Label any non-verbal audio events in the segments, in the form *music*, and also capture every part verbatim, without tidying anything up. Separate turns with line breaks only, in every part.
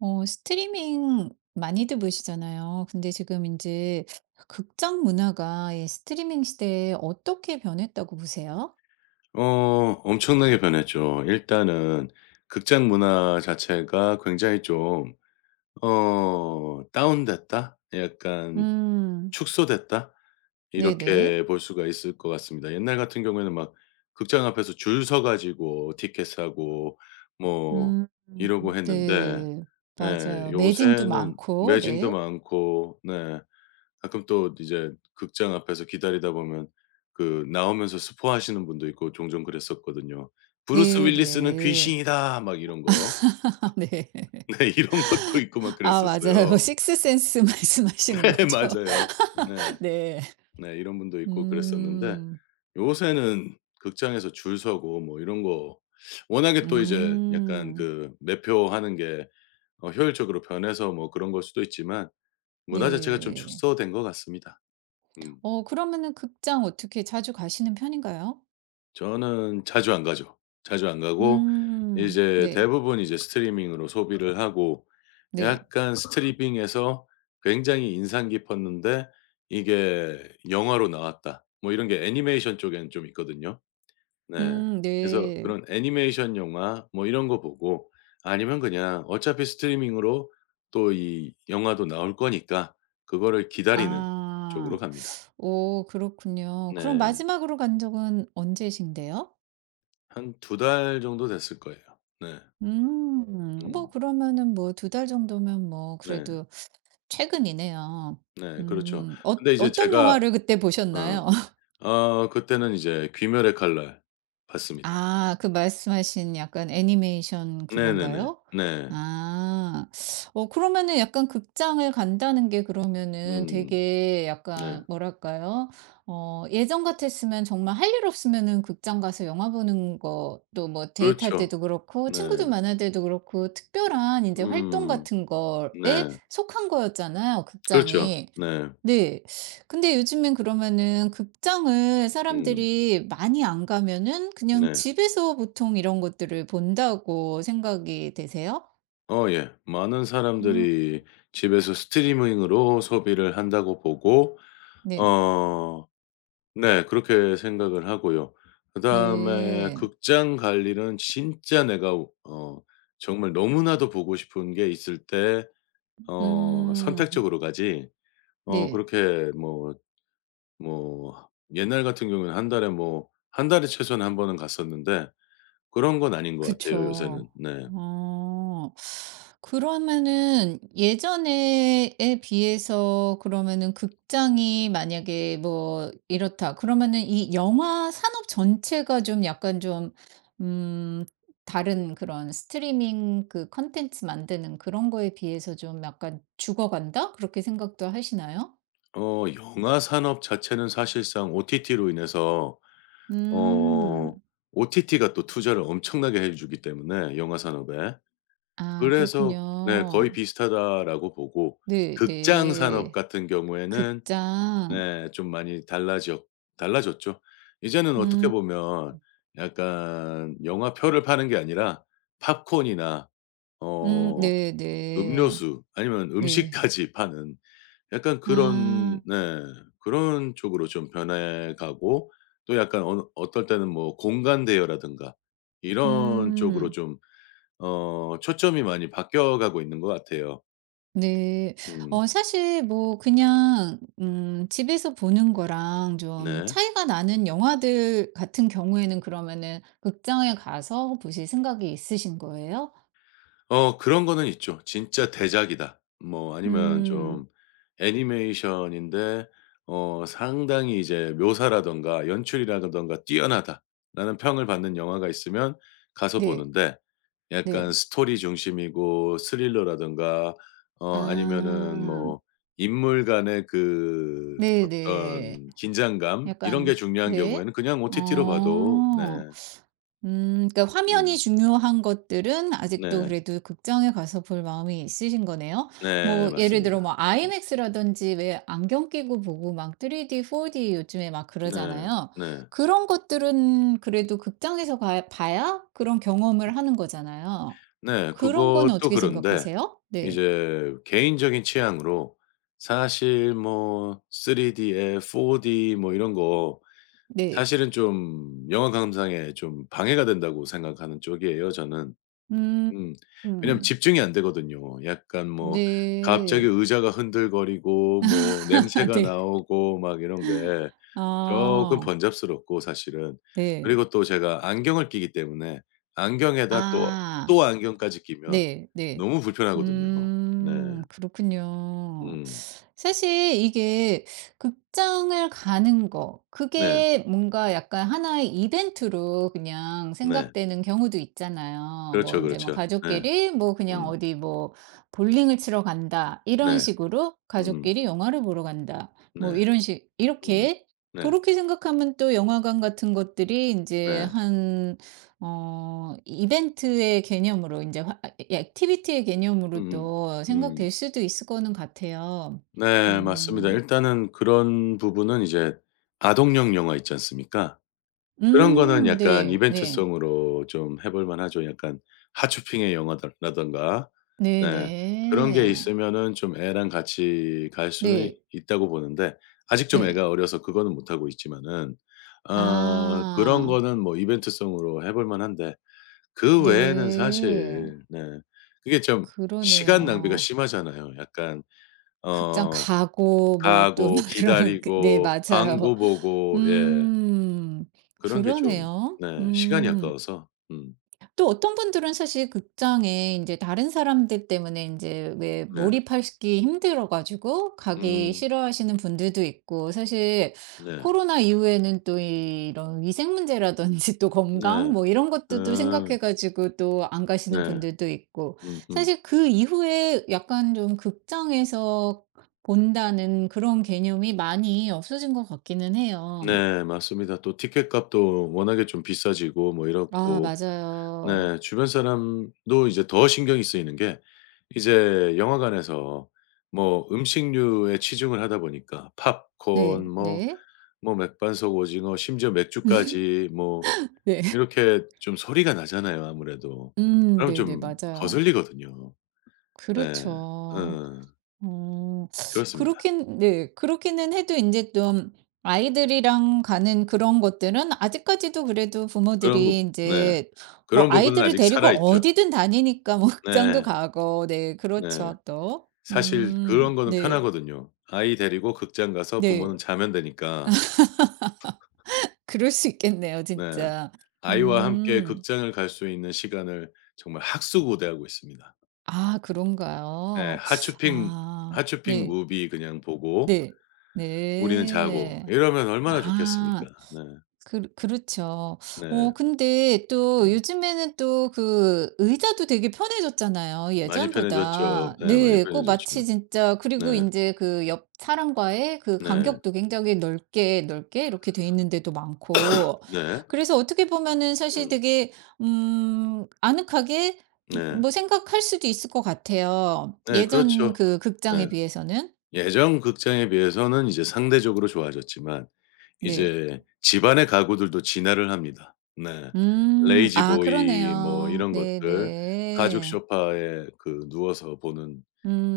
어 스트리밍 많이들 보시잖아요. 근데 지금 이제 극장 문화가 이 스트리밍 시대에 어떻게 변했다고 보세요?
어 엄청나게 변했죠. 일단은 극장 문화 자체가 굉장히 좀 어 '다운됐다.' 약간
음.
'축소됐다.'
네네.
이렇게 볼 수가 있을 것 같습니다. 옛날 같은 경우에는 막 극장 앞에서 줄 서 가지고 티켓 사고 뭐
음.
이러고 했는데
네.
예
맞아요. 매진도
요새는
많고.
매진도
네.
많고 네. 가끔 또 이제 극장 앞에서 기다리다 보면 그 나오면서 스포하시는 분도 있고 종종 그랬었거든요. "브루스 윌리스는
네네.
귀신이다." 막 이런 거.
*laughs* 네.
*laughs* 네 이런 것도 있고 막
아 맞아요.
그랬었어요.
식스센스 *laughs* 말씀하시는
*laughs* 네
거죠?
맞아요. 네.
*laughs* 네.
네 이런 분도 있고 그랬었는데
음.
요새는 극장에서 줄 서고 뭐 이런 거 워낙에 또 이제 약간
음.
그 매표하는 게 어 효율적으로 변해서 뭐 그런 걸 수도 있지만 문화 자체가 좀
네.
축소된 것 같습니다. 음.
어 그러면은 극장 어떻게 자주 가시는 편인가요?
저는 자주 안 가죠. 자주 안 가고
음.
이제
네.
대부분 이제 스트리밍으로 소비를 하고
네.
약간 스트리밍에서 굉장히 인상 깊었는데 이게 영화로 나왔다. 뭐 이런 게 애니메이션 쪽에는 좀 있거든요. 네.
음
그래서
네.
그런 애니메이션 영화 뭐 이런 거 보고 아니면 그냥 어차피 스트리밍으로 또 이 영화도 나올 거니까 그거를 기다리는
아.
쪽으로 갑니다.
오 그렇군요. 그럼
네.
마지막으로 간 적은 언제신데요?
한 두 달 정도 됐을 거예요. 네.
음. 뭐
음.
그러면은 뭐 두 달 정도면 뭐
네.
그래도 최근이네요.
네. 그렇죠.
음. 어
근데 이제
어떤
제가
영화를 그때
어
보셨나요?
어 그때는 이제 귀멸의 칼날 봤습니다.
아 그 말씀하신 약간 애니메이션
네네네.
그건가요?
네.
아. 어 그러면은 약간 극장을 간다는 게 그러면은
음.
되게
네.
약간 뭐랄까요? 어 예전 같았으면 정말 할 일 없으면은 극장 가서 영화 보는 것도 뭐 데이트할
그렇죠.
때도 그렇고 친구들
네.
만날 때도 그렇고 특별한 이제 활동
음.
같은 거에
네.
속한 거였잖아요,
그렇죠.
극장이.
네.
네. 근데 요즘엔 그러면은 극장을
음.
사람들이 많이 안 가면은 그냥
네.
집에서 보통 이런 것들을 본다고 생각이 되세요?
어 예. 많은
음.
사람들이 집에서 스트리밍으로 소비를 한다고 보고
네.
어 네. 그렇게 생각을 하고요. 그다음에
네.
극장 갈 일은 진짜 내가 어 정말 너무나도 보고 싶은 게 있을 때 어
음.
선택적으로 가지 어
네.
그렇게 뭐 뭐 옛날 같은 경우에는 한 달에 뭐 한 달에 최소한 한 번은 갔었는데 그런 건 아닌 것 같아요
그쵸.
요새는. 네.
어. 그러면은 예전에에 비해서 그러면은 극장이 만약에 뭐 이렇다 그러면은 이 영화 산업 전체가 좀 약간 좀 음 다른 그런 스트리밍 그 콘텐츠 만드는 그런 거에 비해서 좀 약간 죽어간다? 그렇게 생각도 하시나요?
어 영화 산업 자체는 사실상 오티티로 인해서 어
음.
오티티가 또 투자를 엄청나게 해 주기 때문에 영화 산업에
아
그래서 네 거의
그렇군요.
비슷하다라고 보고
네
극장 산업
네.
같은 경우에는
극장.
네 좀 많이 달라졌 달라졌죠. 이제는 어떻게
음.
보면 약간 영화표를 파는 게 아니라 팝콘이나
음
어
네네. 네.
음료수 아니면
네.
음식까지 파는 약간 그런
아.
네 그런 쪽으로 좀 변해 가고 또 약간 어느 어떨 때는 뭐 공간 대여라든가 이런 쪽으로
음.
좀 어 초점이 많이 바뀌어 가고 있는 것 같아요.
네.
음.
어 사실 뭐 그냥 음 집에서 보는 거랑 좀
네.
차이가 나는 영화들 같은 경우에는 그러면은 극장에 가서 보실 생각이 있으신 거예요?
어 그런 거는 있죠. 진짜 대작이다. 뭐 아니면
음.
좀 애니메이션인데 어 상당히 이제 묘사라든가 연출이라든가 뛰어나다라는 평을 받는 영화가 있으면 가서
네.
보는데 약간
네.
스토리 중심이고 스릴러라든가 어 아니면은
아.
뭐 인물 간의 그
네네.
어떤 긴장감 이런 게
약간
중요한
네.
경우에는 그냥 어떻게 t 로 봐도 네.
어. 음 그러니까 화면이
음.
중요한 것들은 아직도
네.
그래도 극장에 가서 볼 마음이 있으신 거네요.
네.
뭐 예를
맞습니다.
들어 뭐 아이맥스라든지 왜 안경 끼고 보고 막 쓰리디, 포디 요즘에 막
네.
그러잖아요.
네.
그런 것들은 그래도 극장에서 가 봐야 그런 경험을 하는 거잖아요.
네.
그런 거는
그것도
어떻게
그런데
생각하세요? 네.
이제 개인적인 취향으로 사실 뭐 쓰리디에 포디 뭐 이런 거
네.
사실은 좀 영화 감상에 좀 방해가 된다고 생각하는 쪽이에요 저는.
음.
음. 왜냐면
음.
집중이 안 되거든요. 약간 뭐 갑자기
네.
의자가 흔들거리고 뭐
*laughs*
냄새가
네.
나오고 막 이런 게 쪼끔
아.
번잡스럽고 사실은.
네.
그리고 또 제가 안경을 끼기 때문에 안경에다 또
아.
또 안경까지 끼면
네. 네.
너무 불편하거든요. 네.
음. 그렇군요.
음.
사실 이게 극장을 가는 거
네.
그게 뭔가 약간 하나의 이벤트로 그냥
네.
생각되는 경우도 있잖아요. 뭐
그렇죠,
이제 뭐
그렇죠. 네.
가족끼리 뭐 그냥
음.
어디 뭐 볼링을 치러 간다 이런
네.
식으로
음.
가족끼리 영화를 보러 간다 뭐
네.
이런 식
음.
이렇게 그
네.
렇게 생각하면 또 영화관 같은 것들이 이제
네.
한 어 이벤트의 개념으로 이제화 아 이 액티비티의 개념으로
음음.
또 생각될
음.
수도 있을 거는 같아요.
네 맞습니다.
음.
일단은 그런 부분은 이제 아동용 영화 있지 않습니까? 그런 거는
음
약간
네. 네.
이벤트성으로 좀 해볼 만하죠. 약간 하츄핑의 영화들 라든가
네네.
네 그런 게
네.
있으면은 좀 애랑 같이 갈 수는
네.
있다고 보는데 아직 좀
네.
애가 어려서 그거는 못하고 있지만은 어 그런
아.
거는 뭐 이벤트성으로 해볼 만한데 그 외에는
네.
사실 네 그게 좀 시간 낭비가
그러네요.
심하잖아요. 약간
극장
어
가고 뭐 또 *laughs*
가고
그러면 그 네
기다리고
맞아요.
광고 보고 예
음.
그런 게 좀
그러네요.
네 시간이
음.
아까워서 음
또 어떤 분들은 사실 극장에 이제 다른 사람들 때문에 이제 왜
네.
몰입하시기 힘들어 가지고 가기
음
싫어하시는 분들도 있고 사실
네.
코로나 이후에는 또 이- 이런 위생 문제라든지 또 건강
네.
뭐 이런 것들도
음
생각해 가지고 또 안 가시는
네.
분들도 있고
음음.
사실 그 이후에 약간 좀 극장에서 본다는 그런 개념이 많이 없어진 것 같기는 해요.
네 맞습니다. 또 티켓값도 워낙에 좀 비싸지고 뭐
아
이렇고
맞아요.
네 주변 사람도 이제 더 신경이 쓰이는 게 이제 영화관에서 뭐 음식류에 치중을 하다 보니까 팝콘
네.
뭐
네.
뭐 맥반석 오징어 심지어 맥주까지 뭐
네.
이렇게 좀 소리가 나잖아요 아무래도.
음
그럼
네네.
좀
맞아요.
거슬리거든요. 네.
그렇죠.
어.
어
그렇습니다.
그렇긴 네. 그렇기는 해도 이제 좀 아이들이랑 가는 그런 것들은 아직까지도 그래도
그런 거
부모들이 이
네.
제 뭐
그런 부분은
아이들을
아직
데리고
살아있죠.
어디든 다니니까 뭐 *laughs* 극장도
네.
가고 네
네.
그렇죠 또.
사실 그런
음
거는
네.
편하거든요. 아이 데리고 극장 가서
네.
부모는 자면 되니까.
그럴 수 있겠네요
네.
진짜.
아이와 함께
음.
극장을 갈 수 있는 시간을 정말 학수고대하고 있습니다.
아
예.
그런가요?
하츄핑
아
하츄핑
네.
무비 그냥 보고
네.
우리는 자고
네.
이러면 얼마나 좋겠습니까.
아
네.
그 그렇죠.
네.
어 근데 또
음.
요즘에는 또 그 의자도 되게 편해졌잖아요
많이 편해졌죠.
예전보다.
네 많이
네. 꼭
편해졌죠.
마치 진짜 그리고
네.
인제 그 옆 사람과의 그
네.
간격도 굉장히 넓게, 넓게 이렇게 돼 있는 데도 많고.
네.
그래서 어떻게 보면은 사실
음.
되게 음 아늑하게 음
네.
뭐 생각할 수도 있을 것 같아요
네
예전
그렇죠.
그
네.
극장에 비해서는.
예전 극장에 비해서는 이제 상대적으로 좋아졌지만
네.
이제 집안의 가구들도 진화를 합니다. 네.
음.
레이지
아
보이 뭐
그러네요.
이런 것들 가죽
네네.
소파에 그 누워서 보는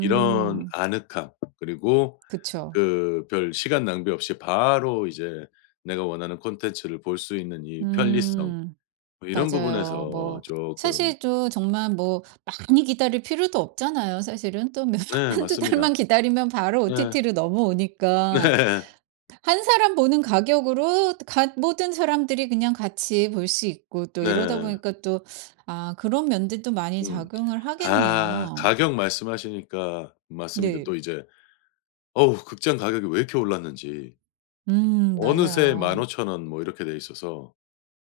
이런 아늑함 그리고
그쵸.
그 별 시간 낭비 없이 바로 이제 내가 원하는 콘텐츠를 볼 수 있는 이 편리성
음.
뭐 이런
맞아요.
부분에서
뭐
조금
사실 또 정말 뭐 많이 기다릴 필요도 없잖아요 사실은. 또몇
네
*laughs* 두
맞습니다.
달만 기다리면 바로
네. 네.
오티티로 넘어오니까.
*laughs*
한 사람 보는 가격으로 갓 모든 사람들이 그냥 같이 볼 수 있고 또 이러다
네.
보니까 또 아 그런 면들도 많이
음.
작용을
아
하겠네요.
가격 말씀하시니까 맞습니다.
네.
또 이제 어우 극장 가격이 왜 이렇게 올랐는지
음
어느새
맞아요.
만 오천 원 뭐 이렇게 돼 있어서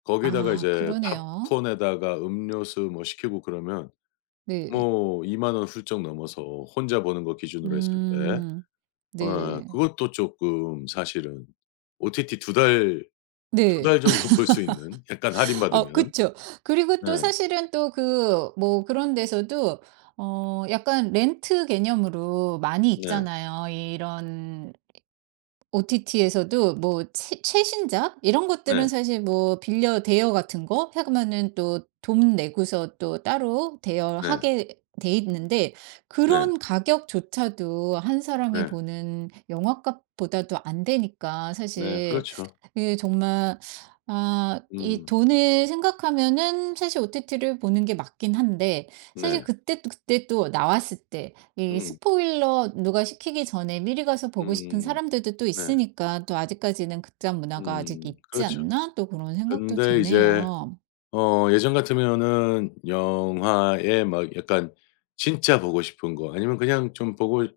거기다가
아
이제
그러네요.
팝콘에다가 음료수 뭐 시키고 그러면
네.
뭐이만 원 훌쩍 넘어서 혼자 보는 거 기준으로 했을 때
음.
어
네.
그것도 조금 사실은 오티티 두 달 두
네.
달 정도 *laughs* 볼 수 있는 약간
*laughs* 어
할인받으면
그쵸. 그리고 또
네.
사실은 또 그 뭐 그런 데서도 어 약간 렌트 개념으로 많이
네.
있잖아요. 이런 오티티에서도 뭐 최, 최신작 이런 것들은
네.
사실 뭐 빌려 대여 같은 거 하면은 또 돈 내고서 또 따로
네.
대여하게 돼 있는데
네.
그런 가격조차도 한 사람이
네.
보는 영화값보다도 안 되니까
네.
사실
그렇죠.
이게 정말 아 이
음.
돈을 생각하면은 사실 오티티를 보는 게 맞긴 한데
네.
사실 그때 또 그때 또 나왔을 때 이
음.
스포일러 누가 시키기 전에 미리 가서 보고 싶은
음.
사람들도 또
네.
있으니까 또 '아직까지는 극장 문화가 아직
음.
있지
그렇죠.
않나?' 또 그런 생각도
근데 이제
되네요.
어 예전 같으면은 영화에 막 약간 진짜 보고 싶은 거 아니면 그냥 좀 보고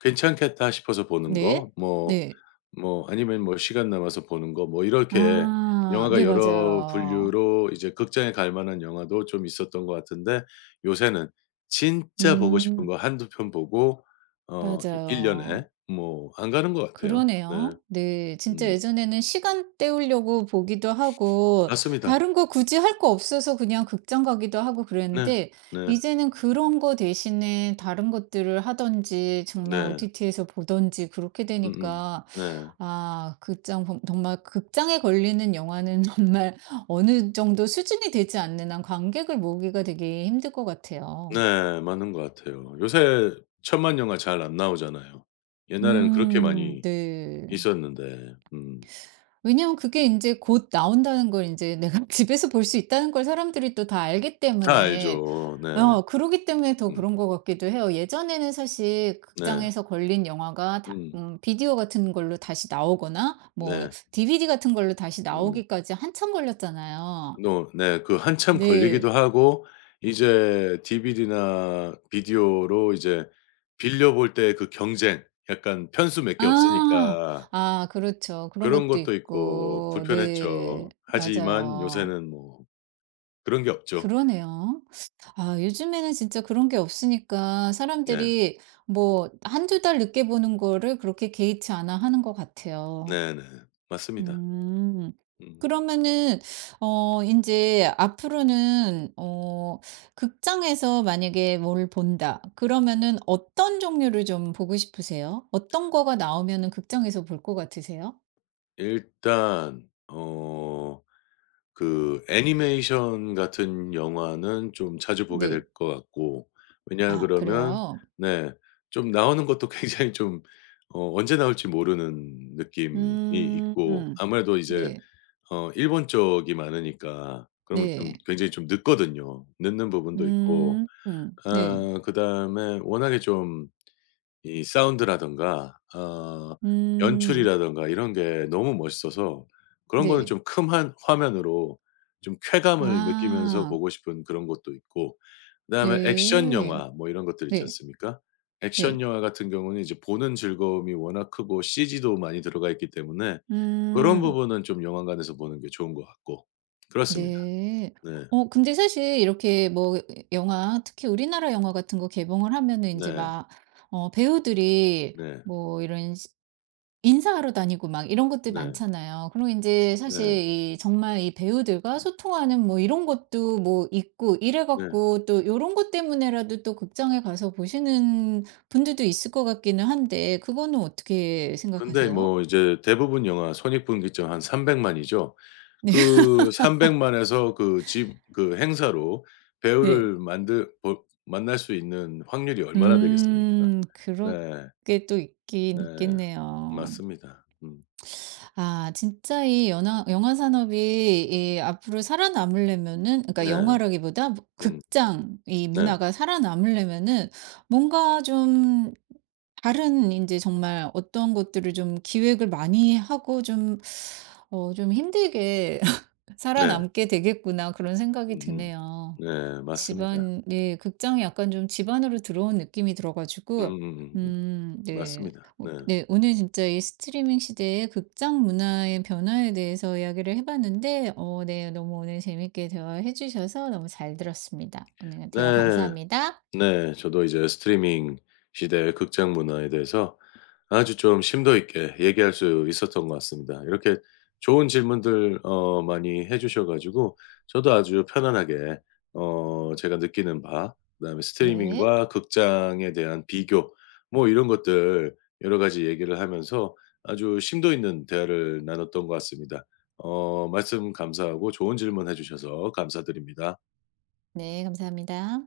괜찮겠다 싶어서 보는 거
네.
뭐
네.
뭐 아니면 뭐 시간 남아서 보는 거 뭐 이렇게
아.
영화가
네
여러
맞아요.
분류로 이제 극장에 갈 만한 영화도 좀 있었던 것 같은데 요새는 진짜 보고 싶은
음
거 한두 편 보고 어 일 년
맞아요.
년에 뭐 안 가는 것 같아요.
그러네요.
네.
네. 진짜
음.
예전에는 시간 때우려고 보기도 하고
맞습니다.
다른 거 굳이 할 거 없어서 그냥 극장 가기도 하고
네.
그랬는데
네.
이제는 그런 거 대신에 다른 것들을 하든지 정말
네.
오티티에서 보든지 그렇게
음음.
되니까
네.
아, 극장 범- 정말 극장에 걸리는 영화는 *laughs* 정말 어느 정도 수준이 되지 않는 한 관객을 모으기가 되게 힘들 것 같아요.
네. 맞는 것 같아요. 요새 천만 영화 잘 안 나오잖아요. 옛날에는 그렇게
음,
많이
네.
있었는데. 음.
왜냐면 그게 인제 곧 나온다는 걸 인제 *laughs* 내가 집에서 볼 수 있다는 걸 사람들이 또 다 알기
다
때문에
알죠. 네.
어 그러기 때문에 더
음.
그런 것 같기도 해요. 예전에는 사실
네.
극장에서 걸린 영화가 다
음.
음 비디오 같은 걸로 다시 나오거나 뭐
네.
디비디 같은 걸로 다시
음.
나오기까지 한참 걸렸잖아요.
노 네. 그 한참 걸리기도
네.
하고 이제 디비디나 비디오로 이제 빌려 볼 때 그 경쟁 약간 편수 몇 개
아.
없으니까
아 그렇죠. 그런
그런
것도
것도 있고
있고. 네.
불편했죠. 하지만
맞아요.
요새는 뭐 그런 게 없죠.
그러네요. 아, 요즘에는 진짜 그런 게 없으니까
네.
사람들이 뭐 한두 달 늦게 보는 거를 그렇게 개의치 않아 하는 것 같아요.
네네. 맞습니다.
음.
음.
그러면은, 어, 이제 앞으로는, 어, 극장에서 만약에 뭘 본다. 그러면은 어떤 종류를 좀 보고 싶으세요? 어떤 거가 나오면은 극장에서 볼 것 같으세요?
일단 어 그 애니메이션 같은 영화는 좀 자주 보게
네.
될 것 같고 왜냐
아,
그러면
그래요?
네 좀 나오는 것도 *laughs* 굉장히 좀 어 언제 나올지 모르는 느낌이
음,
있고 아무래도 이제
네.
어 일본 쪽이 많으니까 그러면 좀
네.
굉장히 좀 늦거든요. 늦는 부분도 있고
음, 음, 네.
아 그다음에 워낙에 좀 이 사운드라든가 어
음.
연출이라든가 이런 게 너무 멋있어서 그런 거는
네.
좀 큰 한 화면으로 좀 쾌감을 느끼면서
아.
보고 싶은 그런 것도 있고 그다음에 액션
네.
영화 뭐 이런 것들 있지
네.
않습니까? 액션
네.
영화 같은 경우는 이제 보는 즐거움이 워낙 크고 씨지도 많이 들어가 있기 때문에 그런
음.
부분은 좀 영화관에서 보는 게 좋은 것 같고 그렇습니다.
네.
네.
어 근데 사실 이렇게 뭐 영화 특히 우리나라 영화 같은 거 개봉을 하면은 이제
네.
막 어 배우들이
네.
뭐 이런 인사하러 다니고 막 이런 것들
네.
많잖아요. 그리고 인제 사실
네.
이 정말 이 배우들과 소통하는 뭐 이런 것도 뭐 있고 이래
네.
갖고 또 요런 것 때문에라도 또 극장에 가서 보시는 분들도 있을 것 같기는 한데 그거는 어떻게
근데
생각하세요?
뭐 이제 대부분 영화 손익분기점 한 삼백만 이죠.
*laughs*
그 삼백만 에서 그 집 그 행사로
네. 네.
배우를 만들 보 만날 수 있는 확률이 얼마나 되겠습니까?
음.
네.
그렇게 또
네.
있긴 있겠네요.
맞습니다. 음.
아 진짜 이 영화 영화 산업이 이 앞으로 살아남으려면은 그러니까
네.
영화라기보다 뭐
음.
극장 이
네.
문화가 살아남으려면은 뭔가 좀 다른 이제 정말 어떤 것들을 좀 기획을 많이 하고 좀 어 좀 힘들게
네.
살아남게 되겠구나 그런 생각이
음음.
드네요.
네. 맞습니다.
집안 네 극장이 약간 좀 집안으로 들어온 느낌이 들어 가지고
음음음음.
음 네.
맞습니다. 네.
오- 네 오늘 진짜 이 스트리밍 시대의 극장 문화의 변화에 대해서 이야기를 해 봤는데 어 네 너무 오늘 재밌게 대화해 주셔서 너무 잘 들었습니다. 오늘 대화
네.
감사합니다.
네. 저도 이제 스트리밍 시대의 극장 문화에 대해서 아주 좀 심도 있게 얘기할 수 있었던 것 같습니다. 이렇게 좋은 질문들 어 많이 해 주셔 가지고 저도 아주 편안하게 어 제가 느끼는 바 그다음에
네.
스트리밍과 극장에 대한 비교 뭐 이런 것들 여러 가지 얘기를 하면서 아주 심도 있는 대화를 나눴던 것 같습니다. 어 말씀 감사하고 좋은 질문해 주셔서 감사드립니다.
네 감사합니다.